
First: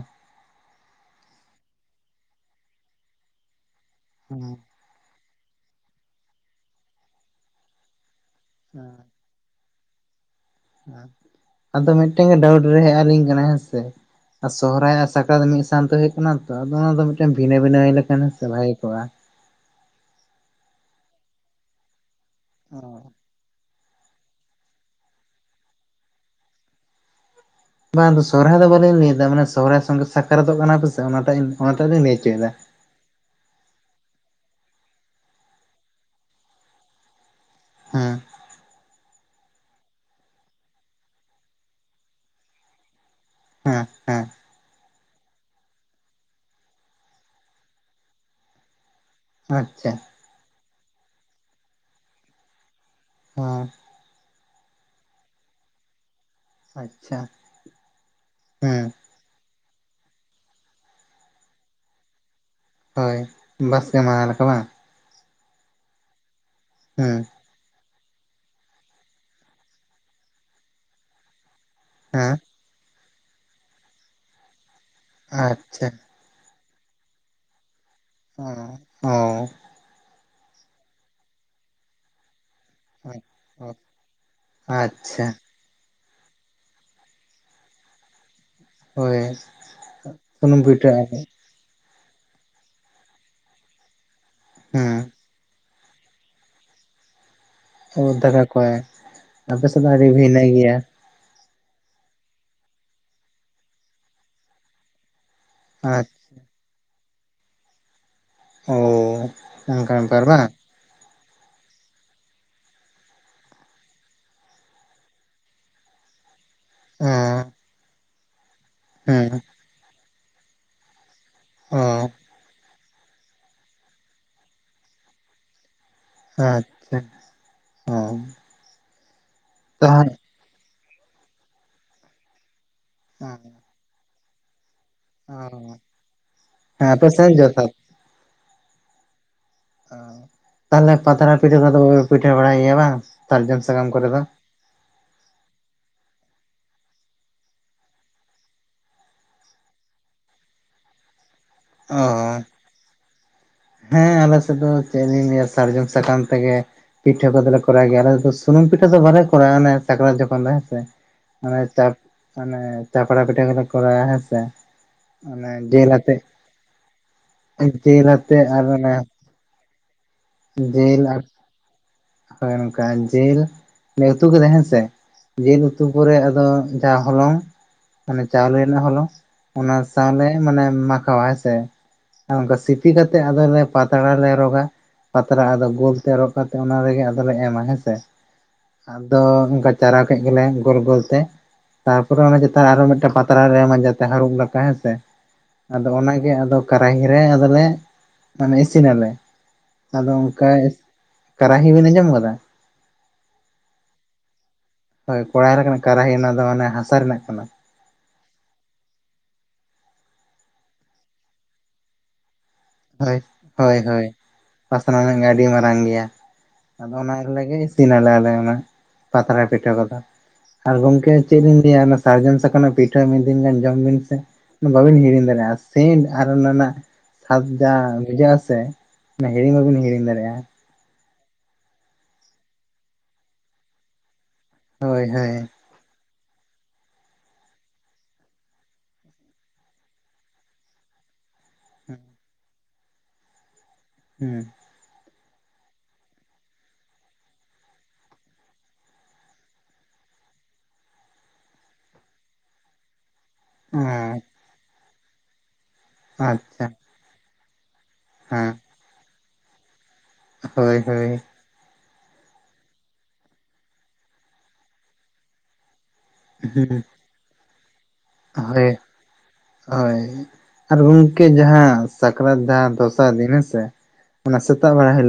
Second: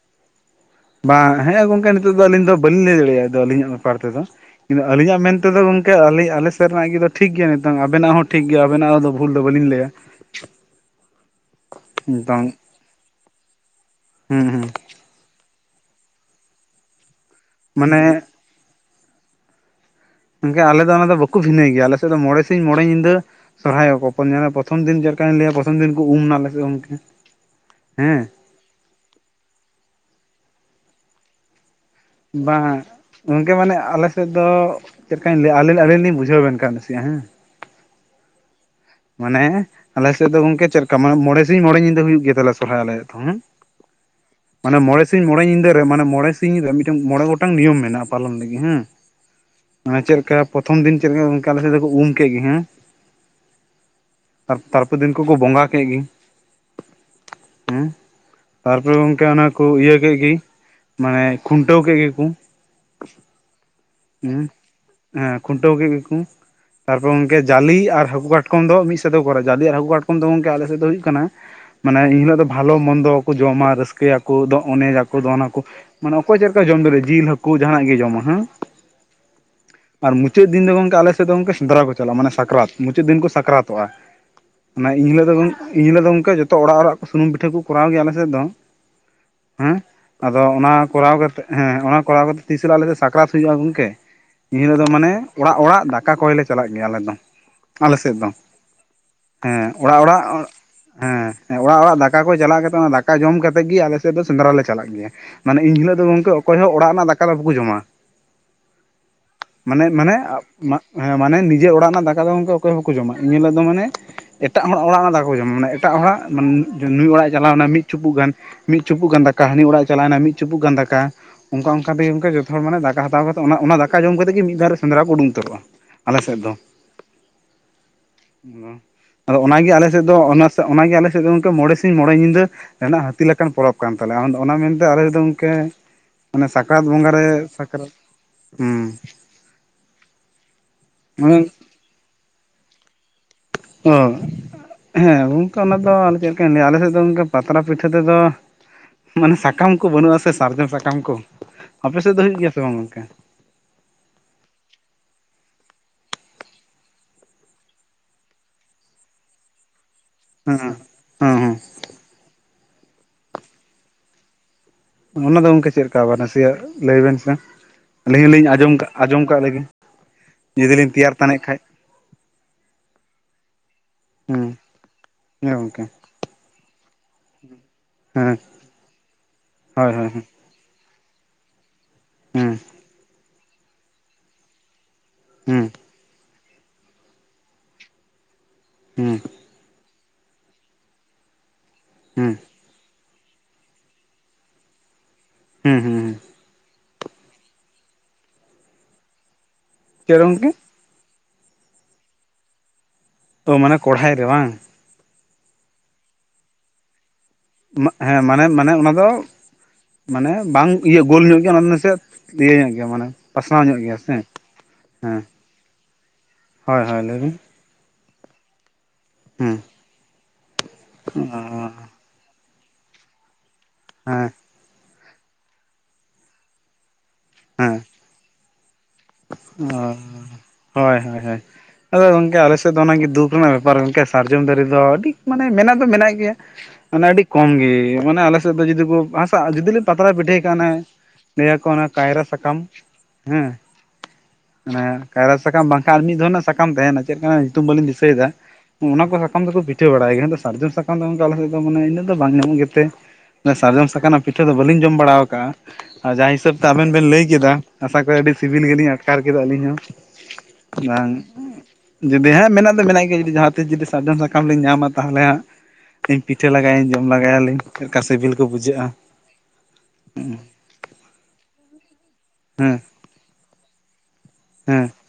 ᱵᱟᱝ ᱦᱮᱸ ᱜᱚᱝᱠᱮ ᱱᱤᱛᱚᱜ ᱫᱚ ᱟᱹᱞᱤᱧ ᱫᱚ ᱵᱟᱹᱞᱤᱧ ᱞᱟᱹᱭ ᱫᱟᱲᱮᱭᱟᱜᱼᱟ ᱟᱫᱚ ᱟᱹᱞᱤᱧᱟᱜ ᱵᱮᱯᱟᱨ ᱛᱮᱫᱚ᱾ᱤᱱᱟᱹᱜ ᱟᱹᱞᱤᱧᱟᱜ ᱢᱮᱱᱛᱮᱫᱚ ᱜᱚᱝᱠᱮ ᱟᱞᱮ ᱟᱞᱮ ᱥᱮᱫ ᱨᱮᱱᱟᱜ ᱜᱮ ᱫᱚ ᱴᱷᱤᱠ ᱜᱮᱭᱟ ᱱᱤᱛᱚᱝ ᱟᱵᱮᱱᱟᱜ ᱦᱚᱸ ᱴᱷᱤᱠ ᱜᱮᱭᱟ, ᱟᱵᱮᱱᱟᱜ ᱦᱚᱸ ᱫᱚ ᱵᱷᱩᱞ ᱫᱚ ᱵᱟᱹᱞᱤᱧ ᱞᱟᱹᱭᱟ ᱾ [unintelligible] ᱟᱫᱚ ᱢᱤᱫᱴᱮᱱ ᱜᱮ ᱰᱟᱣᱩᱴ ᱨᱮ ᱦᱮᱡ ᱟᱹᱞᱤᱧ ᱠᱟᱱᱟ ᱦᱮᱸ ᱥᱮ ᱦᱩᱸ ᱟᱨ ᱦᱩᱸ ᱥᱚᱦᱨᱟᱭ ᱟᱨ ᱥᱟᱠᱨᱟᱛ ᱢᱤᱫ ᱥᱟᱝᱛᱮ ᱦᱩᱭᱩᱜ ᱠᱟᱱᱟ ᱛᱚ ᱟᱫᱚ ᱚᱱᱟ ᱫᱚ ᱢᱤᱫᱴᱮᱱ ᱵᱷᱤᱱᱟᱹ ᱵᱷᱤᱱᱟᱹ ᱦᱩᱭ ᱢᱟᱱᱮ ᱞᱮᱠᱷᱟᱱ ᱦᱮᱥ ᱵᱷᱟᱜᱮ ᱠᱚᱜᱼᱟ ᱾ ᱜᱚᱝᱠᱮ ᱟᱞᱮ ᱫᱚ ᱚᱱᱟ ᱫᱚ ᱵᱟᱠᱚ ᱵᱷᱤᱱᱟᱹᱭ ᱜᱮᱭᱟ ᱟᱞᱮ ᱥᱮᱱ ᱫᱚ ᱢᱚᱬᱮ ᱥᱤᱧ ᱢᱚᱬᱮ ᱧᱤᱫᱟᱹ ᱥᱚᱨᱦᱟᱭᱚᱜ ᱟᱠᱚ ᱯᱚᱱ ᱡᱟᱸᱜᱟ ᱧᱮᱞᱮ ᱯᱚᱨᱛᱷᱚᱢ ᱫᱤᱱ ᱪᱮᱫ ᱞᱮᱠᱟᱹᱧ ᱞᱟᱹᱭᱟ ᱯᱚᱨᱛᱷᱚᱢ ᱫᱤᱱ ᱠᱚ ᱩᱢ ᱮᱱᱟᱞᱮ ᱥᱮᱫ ᱜᱚᱝᱠᱮ ᱾ ᱵᱟᱝ ᱟᱫᱚ ᱥᱚᱨᱦᱟᱭ ᱫᱚ ᱵᱟᱹᱞᱤᱧ ᱞᱟᱹᱭ ᱮᱫᱟ ᱢᱟᱱᱮ ᱥᱚᱨᱦᱟᱭ ᱥᱚᱸᱜᱮ ᱥᱟᱠᱨᱟᱛᱚᱜ ᱠᱟᱱᱟ ᱯᱮ ᱥᱮ ᱚᱱᱟ ᱴᱟᱜ ᱤᱧ ᱚᱱᱟ ᱴᱟᱜ ᱞᱤᱧ ᱞᱟᱹᱭ ᱦᱚᱪᱚᱭᱮᱫᱟ ᱵᱟᱝᱼᱟ ᱾ ᱜᱚᱝᱠᱮ ᱢᱟᱱᱮ ᱟᱞᱮ ᱥᱮᱫ ᱫᱚ ᱪᱮᱫ ᱞᱮᱠᱟᱹᱧ ᱞᱟᱹᱭᱟ ᱟᱹᱞᱤ ᱟᱹᱞᱤᱧ ᱞᱤᱧ ᱵᱩᱡᱷᱟᱹᱣ ᱵᱤᱱ ᱠᱟᱱ ᱱᱟᱥᱭᱟᱜᱼᱟ ᱦᱮᱸ ᱾ ᱦᱮᱸ ᱾ ᱢᱟᱱᱮ ᱟᱞᱮ ᱥᱮᱫ ᱫᱚ ᱜᱚᱝᱠᱮ ᱪᱮᱫ ᱞᱮᱠᱟ ᱢᱟᱱᱮ ᱢᱚᱬᱮ ᱥᱤᱧ ᱢᱚᱬᱮ ᱧᱤᱫᱟᱹ ᱦᱩᱭᱩᱜ ᱜᱮᱭᱟ ᱛᱟᱞᱮ ᱥᱚᱨᱦᱟᱭ ᱟᱞᱮᱭᱟᱜ ᱫᱚ ᱦᱮᱸ ᱾ ᱦᱮᱸ ᱾ ᱢᱟᱱᱮ ᱢᱚᱬᱮ ᱥᱤᱧ ᱢᱚᱬᱮ ᱧᱤᱫᱟᱹ ᱨᱮ ᱢᱟᱱᱮ ᱢᱚᱬᱮ ᱥᱤᱧ ᱨᱮ ᱢᱤᱫᱴᱟᱝ ᱢᱚᱬᱮ ᱜᱚᱴᱟᱝ ᱱᱤᱭᱚᱢ ᱢᱮᱱᱟᱜᱼᱟ ᱯᱟᱞᱚᱱ ᱞᱟᱹᱜᱤᱫ ᱦᱮᱸ ᱾ ᱟᱪᱪᱷᱟ ᱢᱟᱱᱮ ᱪᱮᱫ ᱞᱮᱠᱟ ᱯᱚᱨᱛᱷᱚᱢ ᱫᱤᱱ ᱪᱮᱫ ᱞᱮᱠᱟ ᱜᱚᱝᱠᱮ ᱟᱞᱮ ᱥᱮᱫ ᱫᱚᱠᱚ ᱩᱢ ᱠᱮᱜ ᱜᱮ ᱦᱮᱸ ᱾ ᱦᱮᱸ ᱾ ᱛᱟᱨ ᱛᱟᱨ ᱯᱚᱨᱮ ᱫᱤᱱ ᱠᱚ ᱵᱚᱸᱜᱟ ᱠᱮᱫ ᱜᱮ ᱟᱪᱪᱷᱟ ᱦᱮᱸ ᱛᱟᱨ ᱦᱮᱸ ᱯᱚᱨᱮ ᱜᱚᱝ ᱠᱮ ᱚᱱᱟ ᱠᱚ ᱤᱭᱟᱹ ᱠᱮᱫ ᱜᱤ ᱢᱟᱱᱮ ᱠᱷᱩᱱᱴᱟᱹᱣ ᱠᱮᱫ ᱜᱮᱠᱳ ᱾ ᱦᱳᱭ ᱵᱟᱥᱠᱮ ᱢᱟᱦᱟ ᱞᱮᱠᱟ ᱵᱟᱝᱟ? ᱦᱮᱸ ᱠᱷᱩᱱᱴᱟᱹᱣ ᱠᱮᱫ ᱜᱮᱠᱚ, ᱛᱟᱨ ᱯᱚᱨᱮ ᱦᱮᱸ ᱜᱚᱝᱠᱮ ᱡᱟᱹᱞᱤ ᱟᱨ ᱦᱟᱹᱠᱩ ᱠᱟᱴ ᱠᱚᱢ ᱫᱚ ᱢᱤᱫ ᱥᱮᱫ ᱛᱮᱠᱚ ᱠᱚᱨᱟᱣᱟ ᱡᱟᱞᱤ ᱟᱨ ᱦᱟᱹᱠᱩ ᱠᱟᱴᱠᱚᱢ ᱫᱚ ᱜᱚᱝᱠᱮ ᱟᱞᱮ ᱥᱮᱫ ᱫᱚ ᱦᱩᱭᱩᱜ ᱠᱟᱱᱟ ᱢᱟᱱᱮ ᱤᱱ ᱦᱮᱸ ᱦᱤᱞᱳᱜ ᱫᱚ ᱵᱷᱟᱞᱳ ᱢᱚᱱᱫᱳ ᱠᱚ ᱡᱚᱢᱟ, ᱨᱟᱹᱥᱠᱟᱹᱭᱟᱠᱚ ᱫᱚᱜ ᱚᱱᱮᱡᱟᱠᱚ ᱫᱚᱱᱟᱠᱚ ᱟᱪᱪᱷᱟ ᱢᱟᱱᱮ ᱚᱠᱚᱭ ᱪᱮᱫ ᱞᱮᱠᱟᱭ ᱡᱚᱢ ᱫᱟᱲᱮᱭᱟᱜ ᱡᱤᱞ, ᱦᱟᱹᱠᱩ ᱡᱟᱦᱱᱟᱜ ᱜᱮ ᱡᱚᱢᱟ ᱾ [unintelligible] ᱚ ᱾ ᱟᱨ ᱢᱩᱪᱟᱹᱫ ᱫᱤᱱ ᱫᱚ ᱜᱚᱝᱠᱮ ᱟᱞᱮ ᱥᱮᱫ ᱫᱚ ᱜᱚᱝᱠᱮ ᱥᱮᱸᱫᱽᱨᱟ ᱠᱚ ᱪᱟᱞᱟᱜᱼᱟ ᱢᱟᱱᱮ ᱥᱟᱠᱨᱟᱛ ᱢᱩᱪᱟᱹᱫ ᱫᱤᱱ ᱠᱚ ᱚ ᱛᱚᱜᱼᱟ, ᱚᱱᱟ ᱤᱱ ᱦᱤᱞᱳᱜ ᱟᱪᱪᱷᱟ ᱫᱚ ᱤᱱ ᱦᱤᱞᱳᱜ ᱫᱚ ᱜᱚᱝᱠᱮ ᱡᱚᱛᱚ ᱚᱲᱟᱜ ᱚᱲᱟᱜ ᱠᱚ ᱥᱩᱱᱩᱢ ᱯᱤᱴᱷᱟᱹ ᱠᱚ ᱠᱚᱨᱟᱣ ᱜᱮᱭᱟ ᱟᱞᱮ ᱥᱮᱫ ᱫᱚ ᱦᱳᱭ ᱾ ᱦᱮᱸ ᱟᱫᱚ ᱥᱩᱱᱩᱢ ᱚᱱᱟ ᱯᱤᱴᱷᱟᱹ ᱠᱚᱨᱟᱣ ᱟᱨᱠᱤ ᱠᱟᱛᱮᱜ ᱦᱮᱸ ᱚᱱᱟ ᱠᱚᱨᱟᱣ ᱠᱟᱛᱮ ᱛᱤᱥ ᱦᱤᱞᱳᱜ ᱟᱞᱮ ᱥᱟᱠᱨᱟᱛ ᱦᱩᱭᱩᱜᱼᱟ ᱜᱚᱝᱠᱮ ᱮᱱᱦᱤᱞᱳᱜ ᱫᱚ ᱢᱟᱱᱮ ᱦᱮᱸ ᱚᱲᱟᱜ ᱚᱲᱟᱜ ᱫᱟᱠ ᱫᱟᱠᱟ ᱠᱚᱭ ᱞᱮ ᱪᱟᱞᱟᱜ ᱜᱮᱭᱟ ᱟᱞᱮ ᱫᱚ ᱾ ᱫᱟᱠᱟ ᱠᱚᱭ, ᱟᱯᱮ ᱦᱮᱸ ᱥᱮᱫ ᱫᱚ ᱚᱲᱟᱜ ᱟᱰᱤ ᱚᱲᱟᱜ ᱵᱷᱤᱱᱟᱹ ᱜᱮᱭᱟ ᱾ ᱦᱮᱸ ᱚᱲᱟᱜ ᱚᱲᱟᱜ ᱫᱟᱠᱟ ᱠᱚᱭ ᱪᱟᱞᱟᱣ ᱠᱟᱛᱮ ᱚᱱᱟ ᱫᱟᱠᱟ ᱡᱚᱢ ᱠᱟᱛᱮᱫ ᱜᱮ ᱟᱞᱮ ᱥᱮᱫ ᱫᱚ ᱥᱮᱸᱫᱽᱨᱟ ᱞᱮ ᱪᱟᱞᱟᱜ ᱜᱮᱭᱟ ᱾ ᱢᱟᱱᱮ ᱮᱱᱦᱤᱞᱳᱜ ᱫᱚ ᱟᱨ ᱜᱚᱝᱠᱮ ᱚᱠᱚᱭ ᱦᱚᱸ ᱚᱲᱟᱜ ᱨᱮᱱᱟᱜ ᱫᱟᱠᱟ ᱫᱚ ᱵᱟᱠᱚ ᱡᱚᱢᱟ ᱚ ᱾ ᱢᱟᱱᱮ ᱚᱱᱠᱟ ᱢᱟᱱᱮ ᱵᱮᱯᱟᱨ ᱵᱟᱝ ᱦᱮᱸ ᱢᱟᱱᱮ ᱱᱤᱡᱮ ᱚᱲᱟᱜ ᱨᱮᱱᱟᱜ ᱫᱟᱠᱟ ᱫᱚ ᱜᱚᱝᱠᱮ ᱚᱠᱚᱭ ᱦᱚᱸ ᱵᱟᱠᱚ ᱡᱚᱢᱟ ᱾ ᱮᱱᱦᱤᱞᱳᱜ ᱫᱚ ᱢᱟᱱᱮ ᱮᱴᱟᱜ ᱦᱚᱲᱟᱜ ᱚᱲᱟᱜ ᱨᱮᱱᱟᱜ ᱫᱟᱠᱟ ᱠᱚ ᱡᱚᱢᱟ ᱢᱟᱱᱮ ᱮᱴᱟᱜ ᱦᱚᱲᱟᱜ ᱢᱟᱱ [unintelligible] ᱱᱩᱭ ᱚ ᱚᱲᱟᱜ-ᱮ ᱪᱟᱞᱟᱣ ᱮᱱᱟ ᱢᱤᱫ ᱪᱩᱯᱩᱜ ᱜᱟᱱ ᱢᱤᱫ ᱪᱩᱯᱩᱜ ᱜᱟᱱ ᱦᱮᱸ ᱫᱟᱠᱟ, ᱦᱟᱹᱱᱤ ᱚᱲᱟᱜ ᱮ ᱪᱟᱞᱟᱣᱮᱱᱟ ᱢᱤᱫ ᱪᱩᱯᱩᱜ ᱜᱟᱱ ᱫᱟᱠᱟ ᱚᱱᱠᱟ ᱚᱱᱠᱟ ᱚ ᱛᱮᱜᱮ ᱜᱚᱝᱠᱮ ᱡᱚᱛᱚ ᱦᱚᱲ ᱢᱟᱱᱮ ᱫᱟᱠᱟ ᱦᱟᱛᱟᱣ ᱠᱟᱛᱮ ᱚᱱᱟ ᱚᱱᱟ ᱫᱟᱠᱟ ᱡᱚᱢ ᱠᱟᱛᱮ ᱜᱮ ᱢᱤᱫ ᱫᱷᱟᱣ ᱨᱮ ᱥᱮᱸᱫᱽᱨᱟ ᱠᱚ ᱩᱰᱩᱝ ᱩᱟᱹᱨᱚᱜᱼᱟ ᱾ ᱟᱪᱪᱷᱟ, ᱦᱮᱸ ᱾ ᱟᱫᱚ ᱚᱱᱟ ᱜᱮ ᱟᱞᱮ ᱥᱮᱫ ᱫᱚ ᱚᱱᱟ ᱥᱮ ᱚᱱᱟ ᱜᱮ ᱟᱞᱮ ᱥᱮᱫ ᱫᱚ ᱜᱚᱝᱠᱮ ᱢᱚᱬᱮ ᱥᱤᱧ ᱢᱚᱬᱮ ᱧᱤᱫᱟᱹ ᱨᱮᱱᱟᱜ ᱦᱟᱹᱛᱤ ᱞᱮᱠᱟᱱ ᱯᱚᱨᱚᱵᱽ ᱠᱟᱱ ᱛᱟᱞᱮᱭᱟ ᱟᱫᱚ ᱚᱱᱟ ᱢᱮᱱ ᱛᱮ ᱟᱞᱮ ᱫᱚ ᱜᱚᱢᱠᱮ ᱦᱮᱸ ᱢᱟᱱᱮ ᱥᱟᱠᱨᱟᱛ ᱟᱯᱮ ᱵᱚᱸᱜᱟ ᱨᱮ ᱥᱮᱫ ᱡᱚᱛᱷᱟᱛ ᱥᱟᱠᱨᱟᱛ ᱦᱩᱸ ᱾ ᱟᱸ, ᱛᱟᱦᱞᱮ ᱯᱟᱛᱲᱟ ᱯᱤᱴᱷᱟᱹ ᱠᱚᱫᱚ ᱯᱮ ᱯᱤᱴᱷᱟ. ᱵᱟᱲᱟᱭ ᱜᱮᱭᱟ ᱵᱟᱝ? ᱥᱟᱨᱡᱚᱢ ᱥᱟᱠᱟᱢ ᱚ, ᱠᱚᱨᱮ ᱫᱚ ᱦᱮᱸ ᱜᱚᱝᱠᱮ ᱚᱱᱟ ᱫᱚ ᱟᱫᱚ ᱪᱮᱫ ᱞᱮᱠᱟᱧ ᱞᱟᱹᱭᱟ ᱟᱞᱮ ᱥᱮᱫ ᱫᱚ ᱜᱚᱝᱠᱮ ᱯᱟᱛᱲᱟ ᱯᱤᱴᱷᱟᱹ ᱛᱮᱫᱚ ᱢᱟᱱᱮ ᱥᱟᱠᱟᱢ ᱠᱚ ᱵᱟᱹᱱᱩᱜᱼᱟᱥᱮ ᱥᱟᱨᱡᱚᱢ ᱥᱟᱠᱟᱢ ᱠᱚ ᱾ ᱟᱯᱮ ᱚ ᱥᱮᱫ ᱫᱚ ᱦᱩᱭᱩᱜ ᱜᱮᱭᱟ ᱥᱮ ᱵᱟᱝ ᱜᱚᱝᱠᱮ? ᱦᱮᱸ ᱟᱞᱮ ᱥᱮᱫ ᱫᱚ ᱪᱮᱫ ᱞᱤᱧ ᱞᱟ. ᱭᱟ ᱥᱟᱨᱡᱚᱢ ᱥᱟᱠᱟᱢ ᱛᱮᱜᱮ ᱯᱤᱴᱷᱟᱹ ᱠᱚᱫᱚ ᱞᱮ ᱠᱚᱨᱟᱭ ᱜᱮᱭᱟ, ᱟᱞᱮ ᱫᱚ ᱥᱩᱱᱩᱢ ᱯᱤᱴᱟᱹ ᱫᱚ ᱵᱟᱞᱮ ᱠᱚᱨᱟᱣᱟ ᱚᱱᱮ ᱥᱟᱠᱨᱟᱛ ᱡᱚ [unintelligible] ᱦᱟᱱᱮ ᱦᱮᱸ ᱦᱮᱸ ᱦᱮᱸ ᱪᱟᱯᱲᱟ ᱯᱤᱴᱷᱟ. ᱠᱚᱞᱮ ᱠᱚᱨᱟᱣᱫᱟ ᱦᱮᱸ ᱥᱮ᱾ ᱚᱱᱟ ᱫᱚ ᱜᱚᱝᱠᱮ ᱪᱮᱫ ᱞᱮᱠᱟ ᱟᱵᱟᱨ ᱱᱟᱹᱥᱤᱭᱟ ᱞᱟᱹᱭ ᱵᱮᱱ ᱥᱮ, ᱡᱤᱞ ᱞᱟᱹᱭ ᱞᱤᱧ ᱟᱛᱮᱜ ᱟᱨ ᱟᱸᱡᱚᱢ ᱠᱟᱜ ᱚᱱᱮ ᱟᱸᱡᱚᱢ ᱠᱟᱜ ᱞᱮᱜᱮ ᱡᱩᱫᱤ ᱞᱤᱧ ᱛᱮᱭᱟᱨ ᱛᱟᱱᱮᱫ ᱠᱷᱟᱡ᱾ [unintelligible] ᱡᱮᱞ ᱞᱮ ᱩᱛᱩ ᱠᱮᱫᱟ ᱦᱮᱸ ᱦᱮᱸᱥᱮ, ᱦᱮᱸ ᱡᱮᱞ ᱜᱚᱝᱠᱮ ᱩᱛᱩ ᱯᱚᱨᱮ ᱟᱫᱚ ᱡᱟᱦᱟᱸ ᱦᱚᱞᱚᱝ ᱢᱟᱱᱮ ᱦᱮᱸ ᱪᱟᱣᱞᱮ ᱨᱮᱱᱟᱜ ᱦᱚᱞᱚᱝ ᱚᱱᱟ ᱦᱳᱭ ᱦᱳᱭ ᱥᱟᱶ ᱦᱮᱸ ᱞᱮ ᱢᱟᱱᱮ ᱢᱟᱠᱷᱟᱣᱟ ᱦᱮᱸ ᱥᱮ ᱦᱮᱸ ᱚᱝᱠᱟ ᱥᱤᱯᱤ ᱠᱟᱛᱮ ᱟᱫᱚᱞᱮ ᱯᱟᱛᱲᱟ ᱞᱮ ᱨᱚᱜᱟ᱾ ᱯᱟᱛᱲᱟ ᱦᱮᱸ ᱟᱫᱚ ᱜᱳᱞ ᱛᱮ ᱨᱚᱜ ᱠᱟᱛᱮ ᱚᱱᱟ ᱨᱮᱜᱮ ᱟᱫᱚᱞᱮ ᱮᱢᱟ ᱦᱮᱸ ᱥᱮ ᱦᱮᱸ ᱟᱫᱚ ᱚᱝᱠᱟ ᱪᱟᱨᱟᱣ ᱠᱮᱫ ᱜᱮᱞᱮ ᱜᱳᱞ ᱜᱳᱞ ᱛᱮ ᱛᱟᱨᱯᱚᱨᱮ ᱚᱱᱮ ᱡᱮ ᱟᱨᱚ ᱢᱮᱫᱴᱮᱱ ᱯᱟᱛᱲᱟ ᱞᱮ ᱮᱢᱟ ᱡᱟᱛᱮ ᱦᱟᱹᱨᱩᱵ ᱞᱮᱠᱟ ᱦᱮᱸᱥᱮ ᱦᱮᱸ ᱟᱫᱚ ᱦᱮᱸ ᱚᱱᱟᱜᱮ ᱟᱫᱚ ᱠᱟᱨᱟᱦᱤ ᱨᱮ ᱟᱫᱚᱞᱮ ᱢᱟᱱᱮ ᱤᱥᱤᱱᱟᱞᱮ ᱟᱫᱚ ᱪᱮᱫ ᱚᱝᱠᱟ ᱜᱚᱝᱠᱮ ᱠᱟᱨᱟᱦᱤ ᱵᱤᱱ ᱟᱸᱡᱚᱢ ᱠᱟᱫᱟ? ᱛᱚ ᱢᱟᱱᱮ ᱠᱚᱲᱦᱟᱭ ᱨᱮ ᱵᱟᱝ᱾ ᱦᱳᱭ ᱠᱚᱲᱟᱭ ᱨᱮ ᱠᱟᱱᱟ ᱠᱟᱨᱟᱦᱤ ᱚᱱᱟ ᱫᱚ ᱢᱟᱱᱮ ᱦᱟᱥᱟ ᱨᱮᱱᱟᱜ ᱠᱟᱱᱟ᱾ ᱢᱟ ᱦᱮᱸ ᱢᱟᱱᱮ ᱢᱟᱱᱮ ᱚᱱᱟ ᱫᱚ ᱢᱟᱱᱮ ᱵᱟᱝ ᱤᱭᱟᱹ ᱜᱳᱞ ᱧᱚᱜ ᱜᱮᱭᱟ ᱚᱱᱟᱫᱚ ᱱᱟ. ᱥᱮ ᱤᱭᱟᱹ ᱧᱚᱜ ᱜᱮᱭᱟ ᱢᱟᱱᱮ ᱦᱳᱭ ᱯᱟᱥᱱᱟᱣ ᱦᱳᱭ ᱧᱚᱜ ᱜᱮᱭᱟ ᱦᱳᱭ ᱥᱮ ᱯᱟᱥᱱᱟᱣ ᱦᱮᱸ [unintelligible] ᱟᱹᱰᱤ ᱢᱟᱨᱟᱝ ᱜᱮᱭᱟ ᱦᱳᱭ ᱟᱫᱚ ᱦᱳᱭ ᱚᱱᱟ ᱞᱟᱹᱭ ᱵᱤᱱ [unintelligible] ᱥᱤᱱᱟᱞᱮ ᱟᱞᱮ ᱚᱱᱟ ᱯᱟᱛᱲᱟ ᱦᱮᱸ ᱯᱤᱴᱷᱟᱹ ᱠᱚᱫᱚ, ᱟᱨ ᱜᱚᱝᱠᱮ ᱪᱮᱫ ᱤᱧ ᱞᱟᱹᱭᱟ ᱦᱮᱸ ᱚᱱᱮ ᱥᱟᱨᱡᱚᱢ ᱥᱟᱠᱟᱱ ᱨᱮᱱᱟᱜ ᱯᱤᱴᱷᱟᱹ ᱢᱤᱫ ᱫᱤᱱ ᱜᱟᱱ ᱡᱚᱢ ᱵᱤᱱ ᱥᱮ ᱚᱱᱟ ᱵᱟᱹᱵᱤᱱ ᱦᱤᱲᱤᱧ ᱫᱟᱲᱮᱜ-ᱟ, ᱥᱮᱴ ᱟᱨ ᱚᱱᱟ ᱨᱮᱱᱟᱜ ᱟᱛ ᱡᱟ ᱵᱩᱡᱷᱟᱹᱜ ᱟᱥᱮ᱾ ᱚᱱᱟ ᱦᱤᱲᱤᱧ ᱵᱟᱵᱤᱱ ᱚ ᱦᱤᱲᱤᱧ ᱫᱟᱲᱮᱭᱟᱜᱼᱟ ᱦᱳᱭ ᱦᱳᱭ ᱦᱳᱭ ᱟᱫᱚ ᱜᱚᱝᱠᱮ ᱟᱞᱮ ᱥᱮᱫ ᱫᱚ ᱚᱱᱟᱜᱮ ᱫᱩᱠ ᱨᱮᱱᱟᱜ ᱵᱮᱯᱟᱨ ᱜᱚᱝᱠᱮ ᱥᱟᱨᱡᱚᱢ ᱫᱟᱨᱮ ᱫᱚ ᱦᱳᱭ ᱟᱹᱰᱤ ᱦᱳᱭ ᱢᱟᱱᱮ ᱢᱮᱱᱟᱜ ᱫᱚ ᱢᱮᱱᱟᱜ ᱜᱮᱭᱟ᱾ ᱢᱟᱱᱮ ᱟᱹᱰᱤ ᱠᱚᱢ ᱜᱮ ᱢᱟᱱᱮ ᱟᱞᱮ ᱥᱮᱫ ᱫᱚ ᱡᱩᱫᱤ ᱠᱚ ᱦᱟᱥᱟᱜᱟ ᱡᱩᱫᱤ ᱞᱮ ᱯᱟᱛᱲᱟ ᱯᱤᱴᱷᱟᱹᱭ ᱠᱷᱟᱱ ᱦᱟᱱᱮ ᱞᱟᱹᱭᱟᱠᱚ ᱚᱱᱟ ᱠᱟᱭᱨᱟ ᱥᱟᱠᱟᱢ ᱦᱮᱸ ᱦᱩᱸ ᱦᱟᱱᱮ ᱠᱟᱭᱨᱟ ᱥᱟᱠᱟᱢ ᱵᱟᱝᱠᱷᱟᱱ ᱟᱨ ᱢᱤᱫ ᱫᱷᱟᱣ ᱨᱮᱱᱟᱜ ᱥᱟᱠᱟᱢ ᱛᱟᱦᱮᱱᱟ ᱪᱮᱫ ᱞᱮᱠᱟᱱᱟᱜ ᱧᱩᱛᱩᱢ ᱵᱟᱹᱞᱤᱧ ᱫᱤᱥᱟᱹᱭᱫᱟ᱾ ᱚᱱᱟ ᱠᱚ ᱥᱟᱠᱟᱢ ᱛᱮᱠᱚ ᱯᱤᱴᱷᱟᱹ ᱵᱟᱲᱟᱭ ᱜᱮᱭᱟ, [unintelligible] ᱥᱟᱨᱡᱚᱢ ᱥᱟᱠᱟᱢ ᱫᱚ ᱚᱝᱠᱟ ᱟᱞᱮ ᱥᱮᱫ ᱫᱚ ᱢᱟᱱᱮ ᱤᱱᱟᱹᱜ ᱫᱚ ᱵᱟᱝ ᱧᱟᱢᱚᱜ ᱜᱮᱛᱮ ᱚ ᱥᱟᱨᱡᱚᱢ ᱥᱟᱠᱟᱢ ᱨᱮᱱᱟᱜ ᱯᱤᱴᱷᱟᱹ ᱫᱚ ᱵᱟᱹᱞᱤᱧ ᱡᱚᱢ ᱵᱟᱲᱟᱣ ᱠᱟᱜᱟ, ᱟᱨ ᱡᱟᱦᱟᱸ ᱦᱤᱥᱟᱹᱵ ᱛᱮ ᱟᱪᱪᱷᱟ ᱟᱵᱮᱱ ᱵᱮᱱ ᱞᱟᱹᱭ ᱠᱮᱫᱟ ᱟᱥᱟ ᱠᱚᱨᱮ ᱟᱹᱰᱤ ᱦᱮᱸ ᱥᱤᱵᱤᱞ ᱜᱮᱞᱤᱧ ᱟᱴᱠᱟᱨ ᱠᱮᱫᱟ ᱟᱹᱞᱤᱧ ᱦᱚᱸ ᱦᱳᱭ ᱵᱟᱝ ᱦᱳᱭ ᱡᱩᱫᱤ ᱦᱟᱸᱜ ᱢᱮᱱᱟᱜ ᱫᱚ ᱢᱮᱱᱟᱜ ᱜᱮᱭᱟ ᱡᱩᱫᱤ ᱡᱟᱦᱟᱸ ᱛᱤᱥ ᱡᱩᱫᱤ ᱥᱟᱨᱡᱚᱢ ᱥᱟᱠᱟᱢ ᱞᱤᱧ ᱧᱟᱢᱟ ᱛᱟᱦᱟᱞᱮ ᱦᱟᱸᱜ ᱤᱧ ᱯᱤᱴᱷᱟᱹ ᱦᱩᱸ ᱞᱟᱜᱟᱹᱭᱟᱧ ᱡᱚᱢ ᱞᱟᱜᱟᱹᱭᱟᱞᱤᱧ ᱪᱮᱫ ᱞᱮᱠᱟ ᱥᱤᱵᱤᱞ ᱠᱚ ᱦᱳᱭ ᱵᱩᱡᱷᱟᱹᱜ-ᱟ᱾ ᱦᱳᱭ ᱟᱨ ᱜᱚᱝᱠᱮ ᱡᱟᱦᱟᱸ ᱥᱟᱠᱨᱟᱛ ᱡᱟᱦᱟᱸ ᱦᱮᱸ ᱫᱚᱥᱟᱨ ᱫᱤᱱ ᱦᱮᱸᱥᱮ ᱚᱱᱟ ᱥᱮᱛᱟᱜ ᱦᱮᱸ ᱵᱮᱲᱟ ᱦᱤᱞᱳᱜ